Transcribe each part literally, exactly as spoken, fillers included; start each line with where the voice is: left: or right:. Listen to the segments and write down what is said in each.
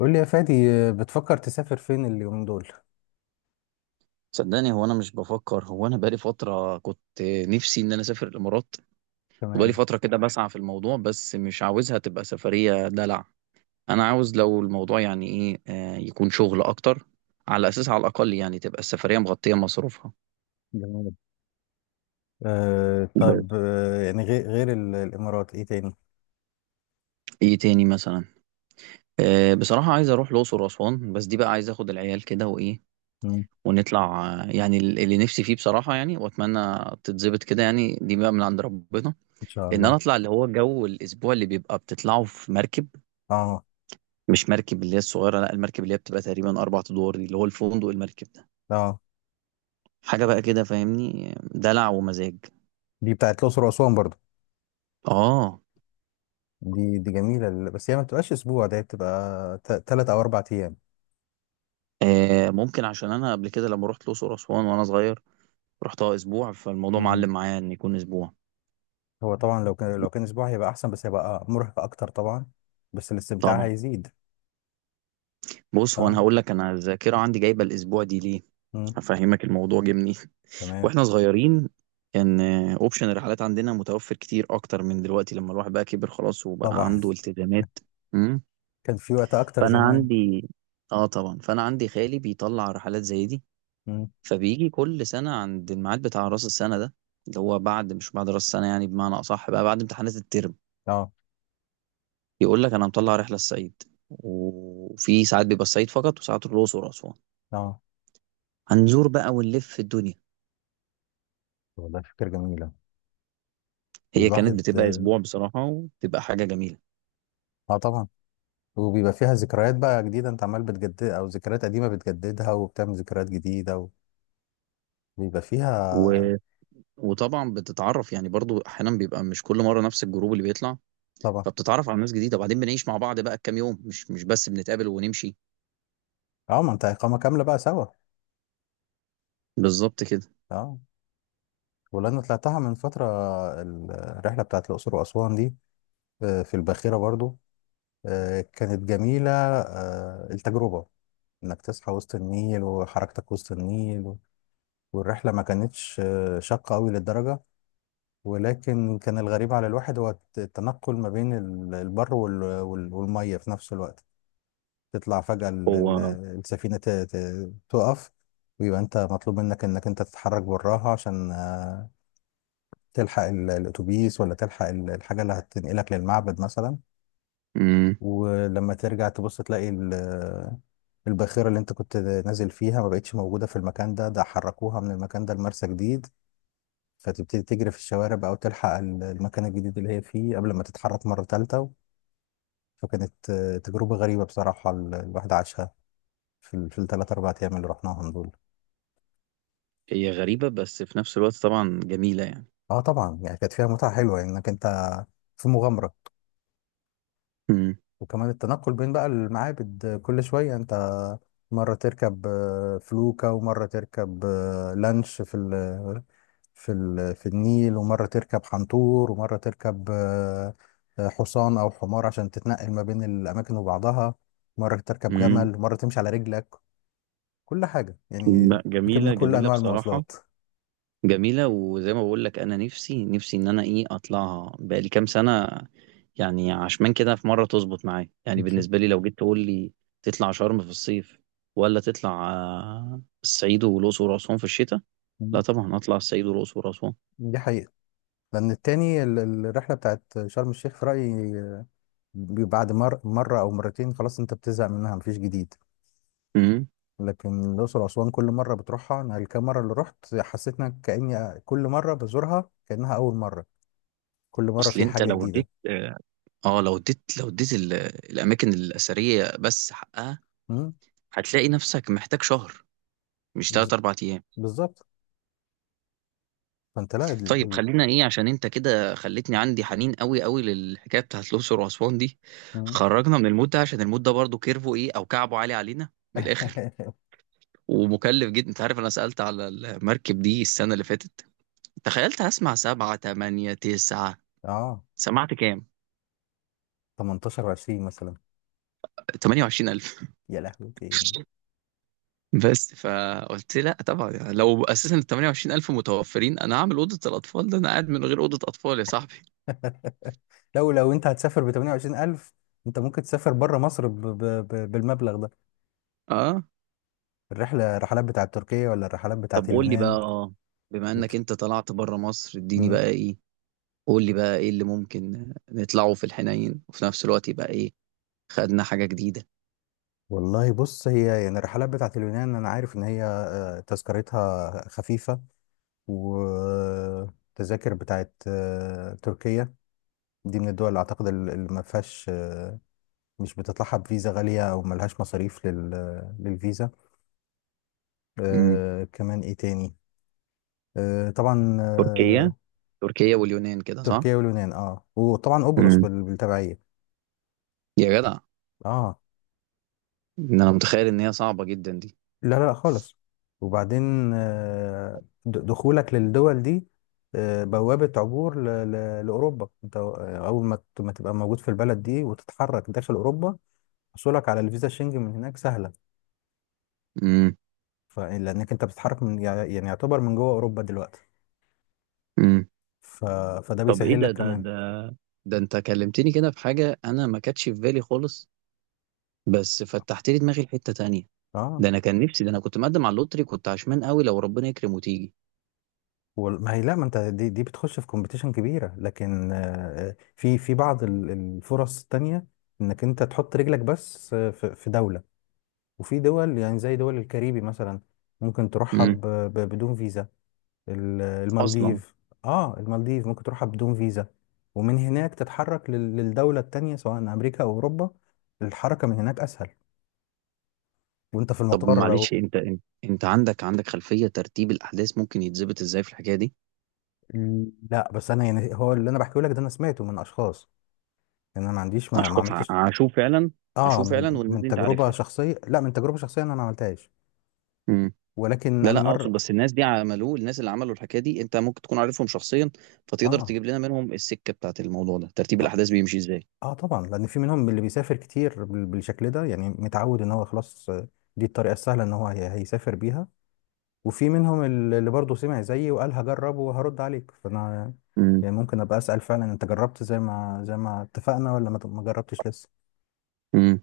left: قول لي يا فادي آه، بتفكر تسافر فين اليومين دول.
right: صدقني، هو انا مش بفكر. هو انا بقالي فتره كنت نفسي ان انا اسافر الامارات. وبقالي
left: تمام.
right: فتره كده بسعى في الموضوع، بس مش عاوزها تبقى سفريه دلع. انا عاوز لو الموضوع يعني ايه آه، يكون شغل اكتر، على اساس على الاقل يعني تبقى السفريه مغطيه مصروفها.
left: جميل. آه طب
right: بس.
left: آه يعني غير غير ال- الامارات ايه تاني.
right: ايه تاني مثلا؟ آه، بصراحه عايز اروح الاقصر واسوان، بس دي بقى عايز اخد العيال كده وايه
left: مم.
right: ونطلع، آه، يعني ال- اللي نفسي فيه بصراحه يعني، واتمنى تتظبط كده، يعني دي بقى من عند ربنا،
left: ان شاء
right: ان انا
left: الله.
right: اطلع اللي هو جو الاسبوع اللي بيبقى بتطلعه في مركب.
left: اه.
right: مش مركب اللي هي الصغيرة، لا، المركب اللي هي بتبقى تقريبا أربع أدوار، دي اللي هو الفندق المركب ده.
left: اه
right: حاجة بقى كده، فاهمني، دلع ومزاج.
left: دي بتاعت الاقصر واسوان برضو.
right: آه.
left: دي دي جميله ال- بس هي ما بتبقاش اسبوع ده بتبقى ثلاث او اربع ايام.
right: آه، ممكن عشان أنا قبل كده لما رحت الأقصر وأسوان وأنا صغير، رحتها أسبوع، فالموضوع
left: مم.
right: معلم معايا إن يكون أسبوع.
left: هو طبعا لو كان لو كان اسبوع هيبقى احسن بس هيبقى مرهق اكتر طبعا. بس الاستمتاع
right: طبعا.
left: هيزيد.
right: بص، هو أنا
left: اه.
right: هقول لك أنا الذاكرة عندي جايبة الأسبوع دي ليه.
left: مم.
right: هفهمك الموضوع جه منين.
left: تمام.
right: وإحنا صغيرين، كان أوبشن الرحلات عندنا متوفر كتير أكتر من دلوقتي، لما الواحد بقى كبر خلاص وبقى
left: طبعا.
right: عنده التزامات.
left: كان في وقت اكتر
right: فانا
left: زمان.
right: عندي، اه طبعا، فانا عندي خالي بيطلع رحلات زي دي.
left: مم.
right: فبيجي كل سنه عند الميعاد بتاع راس السنه ده، اللي هو بعد، مش بعد راس السنه، يعني بمعنى اصح بقى بعد امتحانات الترم،
left: اه.
right: يقول لك انا مطلع رحله الصعيد. وفي ساعات بيبقى الصعيد فقط، وساعات الاقصر واسوان.
left: اه
right: هنزور بقى ونلف في الدنيا.
left: والله فكره جميله.
right: هي كانت
left: والواحد.
right: بتبقى اسبوع بصراحه، وبتبقى حاجه جميله.
left: اه طبعا. وبيبقى فيها ذكريات بقى جديدة انت عمال بتجدد او ذكريات قديمة بتجددها وبتعمل ذكريات جديدة. وبيبقى فيها.
right: و... وطبعا بتتعرف، يعني برضو احيانا بيبقى مش كل مره نفس الجروب اللي بيطلع.
left: طبعا.
right: فبتتعرف على ناس جديده، وبعدين بنعيش مع بعض بقى كام يوم، مش مش بس بنتقابل ونمشي.
left: اه ما انت اقامة كاملة بقى سوا.
right: بالظبط كده.
left: اه. ولأن طلعتها من فترة ال- الرحلة بتاعت الأقصر وأسوان دي، آه، في الباخرة برضو. آه، كانت جميلة آه، التجربة، انك تصحى وسط النيل وحركتك وسط النيل. والرحلة ما كانتش آه، شاقة قوي للدرجة. ولكن كان الغريب على الواحد هو الت- التنقل ما بين ال- البر وال- وال- والمية في نفس الوقت. تطلع فجأة ال- ال-
right: هو
left: السفينة ت- ت- تقف، ويبقى انت مطلوب منك انك انت تتحرك براها عشان آه، تلحق ال- الاتوبيس ولا تلحق ال- الحاجة اللي هتنقلك للمعبد مثلا.
right: امم
left: ولما ترجع تبص تلاقي ال- الباخرة اللي انت كنت نازل فيها ما بقتش موجودة في المكان ده، ده حركوها من المكان ده لمرسى جديد. فتبتدي تجري في الشوارع بقى وتلحق ال- المكان الجديد اللي هي فيه قبل ما تتحرك مرة تالتة. فكانت آه، تجربة غريبة بصراحة ال- الواحد عاشها في ال- في الثلاث أربع أيام اللي رحناهم دول.
right: هي غريبة بس في نفس الوقت طبعا جميلة، يعني.
left: اه طبعا يعني كانت فيها متعة حلوة يعني انك انت في مغامرة.
right: امم.
left: وكمان التنقل بين بقى المعابد، آه، كل شوية انت مرة تركب آه، فلوكة، ومرة تركب آه، لانش في ال في ال في النيل، ومرة تركب حنطور، ومرة تركب آه، آه، حصان أو حمار عشان تتنقل ما بين الأماكن وبعضها. مرة تركب
right: امم.
left: جمل، مرة تمشي على رجلك. كل حاجة يعني.
right: لا،
left: ركبنا
right: جميلة
left: كل
right: جميلة
left: أنواع
right: بصراحة.
left: المواصلات.
right: جميلة، وزي ما بقول لك، أنا نفسي نفسي إن أنا، إيه، أطلعها بقالي كام سنة، يعني. عشمان كده في مرة تظبط معايا. يعني
left: إن شاء
right: بالنسبة لي لو جيت تقول لي تطلع شرم في الصيف، ولا تطلع آه، الصعيد والأقصر وأسوان في الشتاء، لا
left: الله.
right: طبعا أطلع الصعيد والأقصر وأسوان.
left: دي حقيقة. لأن التاني ال- ال- الرحلة بتاعت شرم الشيخ في رأيي، آه، بعد مر مرة أو مرتين خلاص أنت بتزهق منها، مفيش جديد.
right: امم.
left: لكن الأقصر وأسوان كل مرة بتروحها، أنا الكام مرة اللي رحت حسيت إن كأني كل مرة بزورها كأنها أول مرة. كل مرة
right: أصل
left: في
right: أنت
left: حاجة
right: لو
left: جديدة.
right: اديت اه آه، لو اديت لو اديت ال- الأماكن الأثرية بس حقها،
left: مم،
right: هتلاقي نفسك محتاج شهر، مش تلات
left: بز-
right: أربع أيام.
left: بالظبط. فأنت لا ال...
right: طيب
left: ال...
right: خلينا، إيه، عشان أنت كده خلتني عندي حنين قوي قوي للحكاية بتاعت الأقصر وأسوان دي.
left: مم.
right: خرجنا من المود ده، عشان المود ده برضه كيرفو، إيه، أو كعبه عالي علينا، من الآخر. ومكلف جدا. أنت عارف أنا سألت على المركب دي السنة اللي فاتت، تخيلت هسمع سبعة تمانية تسعة،
left: آه.
right: سمعت كام؟
left: تمنتاشر و20 مثلا.
right: تمانية وعشرين الف.
left: يا لهوي تاني.
right: بس فقلت لا طبعا. يعني لو اساسا ال تمانية وعشرين الف متوفرين، انا هعمل اوضه الاطفال. ده انا قاعد من غير اوضه اطفال يا صاحبي.
left: لو لو أنت هتسافر ب تمنية وعشرين الف، أنت ممكن تسافر بره مصر ب... ب... ب... بالمبلغ ده.
right: اه.
left: الرحلة الرحلات بتاعت تركيا ولا الرحلات
right: طب
left: بتاعت
right: قول لي بقى،
left: اليونان.
right: اه بما انك انت طلعت بره مصر، اديني
left: بت...
right: بقى، ايه، قول لي بقى ايه اللي ممكن نطلعه في الحنين وفي نفس الوقت يبقى، ايه، خدنا حاجة جديدة.
left: والله بص هي يعني الرحلات بتاعت اليونان انا عارف ان هي آه، تذكرتها خفيفة. والتذاكر بتاعت آه، تركيا دي من الدول اللي اعتقد ال- اللي ما فيهاش آه، مش بتطلعها بفيزا غالية او ملهاش مصاريف لل- للفيزا.
right: امم.
left: آه، كمان ايه تاني. آه، طبعا
right: تركيا
left: آه،
right: تركيا واليونان كده، صح؟
left: تركيا واليونان اه، وطبعا قبرص
right: امم.
left: بال- بالتبعية.
right: يا جدع،
left: اه.
right: ان انا متخيل ان هي صعبة جدا دي.
left: لا لا لا خالص. وبعدين آه، د- دخولك للدول دي آه، بوابة عبور ل- ل- لأوروبا. انت آه، أول ما ت- ما تبقى موجود في البلد دي وتتحرك داخل أوروبا، حصولك على الفيزا الشنجن من هناك سهلة.
right: امم.
left: ف- لأنك انت بتتحرك من يع- يعني يعتبر من جوه أوروبا دلوقتي.
right: امم.
left: ف... فده
right: طب ايه
left: بيسهل
right: ده،
left: لك
right: ده
left: كمان.
right: ده ده انت كلمتني كده في حاجة انا ما كانتش في بالي خالص، بس فتحت لي دماغي لحتة تانية.
left: اه.
right: ده انا كان نفسي، ده انا كنت مقدم على اللوتري، كنت عشمان قوي لو ربنا يكرم وتيجي.
left: وال- ما هي لا ما انت دي, دي بتخش في كومبيتيشن كبيرة، لكن آه، آه، في في بعض ال- الفرص التانية انك انت تحط رجلك بس آه، في في دولة. وفي دول يعني زي دول الكاريبي مثلا ممكن تروحها
right: امم.
left: ب- ب- بدون فيزا. ال-
right: اصلا.
left: المالديف. اه المالديف ممكن تروحها بدون فيزا. ومن هناك تتحرك لل- للدولة التانية سواء أمريكا أو أوروبا. الحركة من هناك أسهل. وأنت في
right: طب
left: المطار
right: معلش،
left: لو.
right: انت، انت انت عندك، عندك خلفية ترتيب الأحداث ممكن يتظبط ازاي في الحكاية دي؟
left: لا بس أنا يعني هو اللي أنا بحكيه لك ده أنا سمعته من أشخاص. يعني أنا ما عنديش ما, ما
right: أشخاص ع-
left: عملتش.
right: عاشوا فعلا.
left: اه،
right: عاشوا
left: من
right: فعلا، والناس
left: من
right: دي انت
left: تجربة
right: عارفها.
left: شخصية، لا من تجربة شخصية أنا ما عملتهاش.
right: امم.
left: ولكن
right: لا،
left: أنا
right: لا، اقصد
left: مرة.
right: بس الناس دي عملوه، الناس اللي عملوا الحكاية دي انت ممكن تكون عارفهم شخصيا، فتقدر
left: اه.
right: تجيب لنا منهم السكة بتاعت الموضوع ده، ترتيب
left: آه.
right: الأحداث بيمشي ازاي؟
left: اه طبعا لان في منهم اللي بيسافر كتير بال- بالشكل ده، يعني متعود ان هو خلاص آه، دي الطريقه السهله ان هو هي- هيسافر بيها. وفي منهم ال- اللي برضه سمع زيي وقال هجرب وهرد عليك، فانا
right: امم.
left: يعني ممكن ابقى اسال فعلا انت جربت زي ما زي ما اتفقنا ولا ما ما جربتش لسه.
right: امم.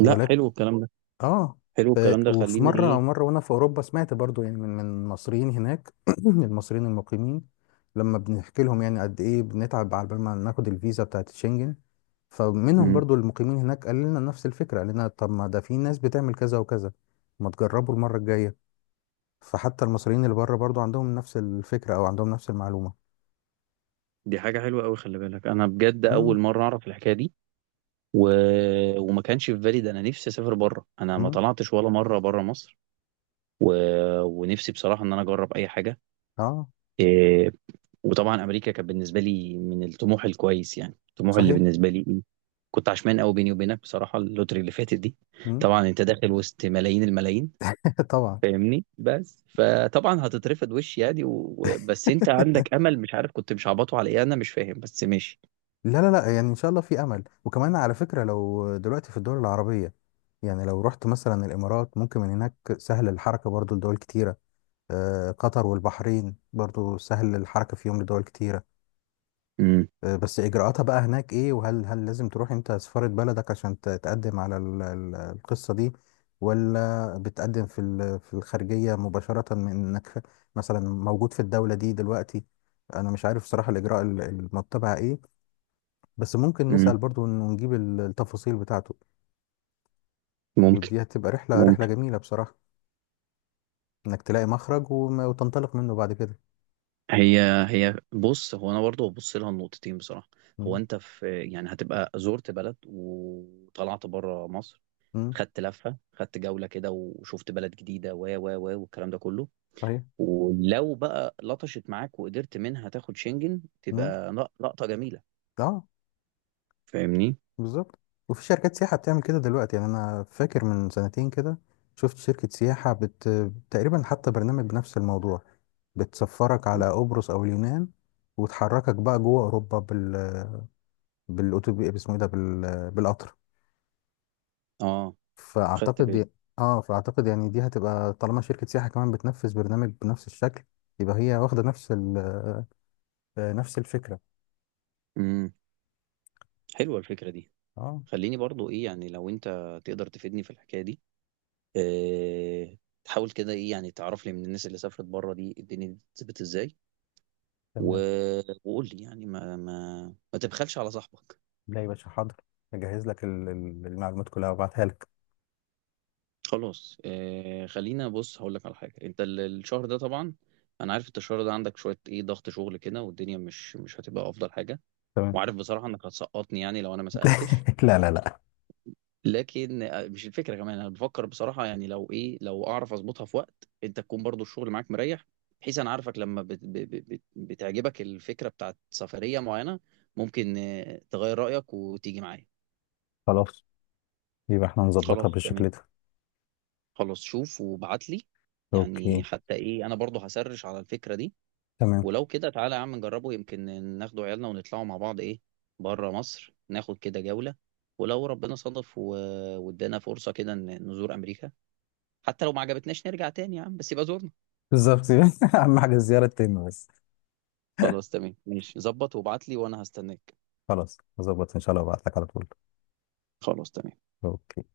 right: لا، حلو الكلام ده.
left: اه.
right: حلو الكلام
left: ف-
right: ده،
left: وفي
right: خلينا،
left: مرة
right: ايه.
left: مرة وانا في اوروبا سمعت برضو يعني من من المصريين هناك من المصريين المقيمين، لما بنحكي لهم يعني قد ايه بنتعب على بال ما ناخد الفيزا بتاعت شنجن. فمنهم
right: امم.
left: برضو المقيمين هناك قال لنا نفس الفكرة، قال لنا طب ما ده في ناس بتعمل كذا وكذا، ما تجربوا المرة الجاية. فحتى المصريين اللي بره برضو عندهم نفس الفكرة او عندهم نفس المعلومة.
right: دي حاجة حلوة قوي، خلي بالك، أنا بجد
left: امم.
right: أول مرة أعرف الحكاية دي. و... وما كانش في بالي ده، أنا نفسي أسافر بره، أنا ما
left: امم.
right: طلعتش ولا مرة بره مصر. و... ونفسي بصراحة إن أنا أجرب أي حاجة،
left: اه.
right: إيه. وطبعا أمريكا كانت بالنسبة لي من الطموح الكويس، يعني الطموح اللي
left: صحيح.
right: بالنسبة لي، إيه. كنت عشمان قوي بيني وبينك بصراحة اللوتري اللي فاتت دي.
left: امم.
right: طبعا أنت داخل وسط ملايين الملايين،
left: طبعا.
right: فاهمني، بس فطبعا هتترفض وش، يعني، و... و- بس أنت عندك أمل، مش عارف كنت مش عبطه على إيه، أنا مش فاهم بس ماشي.
left: لا لا لا يعني ان شاء الله في امل. وكمان على فكره لو دلوقتي في الدول العربيه، يعني لو رحت مثلا الامارات ممكن من هناك سهل الحركه برضو لدول كتيره. آه، قطر والبحرين برضو سهل الحركه فيهم لدول كتيره.
right: امم.
left: آه، بس اجراءاتها بقى هناك ايه، وهل هل لازم تروح انت سفاره بلدك عشان ت- تقدم على ال- ال- القصه دي، ولا بتقدم في ال- في الخارجيه مباشره من انك مثلا موجود في الدوله دي دلوقتي. انا مش عارف صراحه الاجراء ال- المتبع ايه. بس ممكن
right: امم.
left: نسأل برضو إنه نجيب ال- التفاصيل بتاعته.
right: ممكن.
left: ودي هتبقى رحلة رحلة جميلة بصراحة، إنك تلاقي مخرج وما- وتنطلق منه بعد كده.
right: هي هي بص، هو انا برضه ببص لها النقطتين بصراحه. هو
left: مم.
right: انت، في، يعني هتبقى زرت بلد وطلعت بره مصر،
left: مم.
right: خدت لفه خدت جوله كده وشفت بلد جديده و و و والكلام ده كله.
left: صحيح.
right: ولو بقى لطشت معاك وقدرت منها تاخد شنجن،
left: مم.
right: تبقى لق- لقطه جميله،
left: اه
right: فاهمني.
left: بالظبط. وفي شركات سياحة بتعمل كده دلوقتي، يعني أنا فاكر من سنتين كده شفت شركة سياحة بت... تقريبا حتى برنامج بنفس الموضوع. بتسفرك على قبرص أو اليونان وتحركك بقى جوه أوروبا بال... بالأتوبيس اسمه إيه ده بال... بالقطر.
right: اه. خدت
left: فاعتقد ي-
right: بالي.
left: اه فاعتقد يعني دي هتبقى طالما شركة سياحة كمان بتنفذ برنامج بنفس الشكل، يبقى هي واخدة نفس ال... آه، نفس الفكرة.
right: امم. حلوه الفكره دي.
left: اه.
right: خليني برضو، ايه، يعني لو انت تقدر تفيدني في الحكايه دي، آه، تحاول كده، ايه، يعني تعرف لي من الناس اللي سافرت بره، دي الدنيا دي بتثبت ازاي. و...
left: تمام.
right: وقول لي يعني، ما ما ما تبخلش على صاحبك.
left: لا يا باشا، حاضر. اجهز لك ال- ال- المعلومات كلها وابعتها لك.
right: خلاص، آه، خلينا بص هقول لك على حاجه. انت ال- الشهر ده طبعا، انا عارف انت الشهر ده عندك شويه، ايه، ضغط شغل كده، والدنيا مش مش هتبقى افضل حاجه.
left: تمام.
right: وعارف بصراحه انك هتسقطني يعني لو انا ما سالتش.
left: لا لا لا.
right: لكن آه، مش الفكره كمان، انا بفكر بصراحه يعني لو، ايه، لو اعرف اظبطها في وقت انت تكون برضو الشغل معاك مريح، بحيث انا عارفك لما بت ب- ب- بت بتعجبك الفكره بتاعت سفريه معينه، ممكن آه، تغير رايك وتيجي معايا.
left: خلاص يبقى احنا نظبطها
right: خلاص تمام.
left: بالشكل ده.
right: خلاص شوف وابعت لي.
left: اوكي.
right: يعني حتى، ايه، انا برضو هسرش على الفكره دي.
left: تمام.
right: ولو كده تعالى يا عم نجربه، يمكن ناخدوا عيالنا ونطلعوا مع بعض، ايه، بره مصر، ناخد كده جوله. ولو ربنا صادف و- وادانا فرصه كده ن- نزور امريكا، حتى لو ما عجبتناش نرجع تاني يا عم، بس يبقى زورنا.
left: بالظبط. اهم حاجة الزيارة تتم بس.
right: خلاص تمام ماشي، ظبط وابعت لي وانا هستناك.
left: خلاص هظبط ان شاء الله وابعت لك على طول.
right: خلاص تمام.
left: اوكي.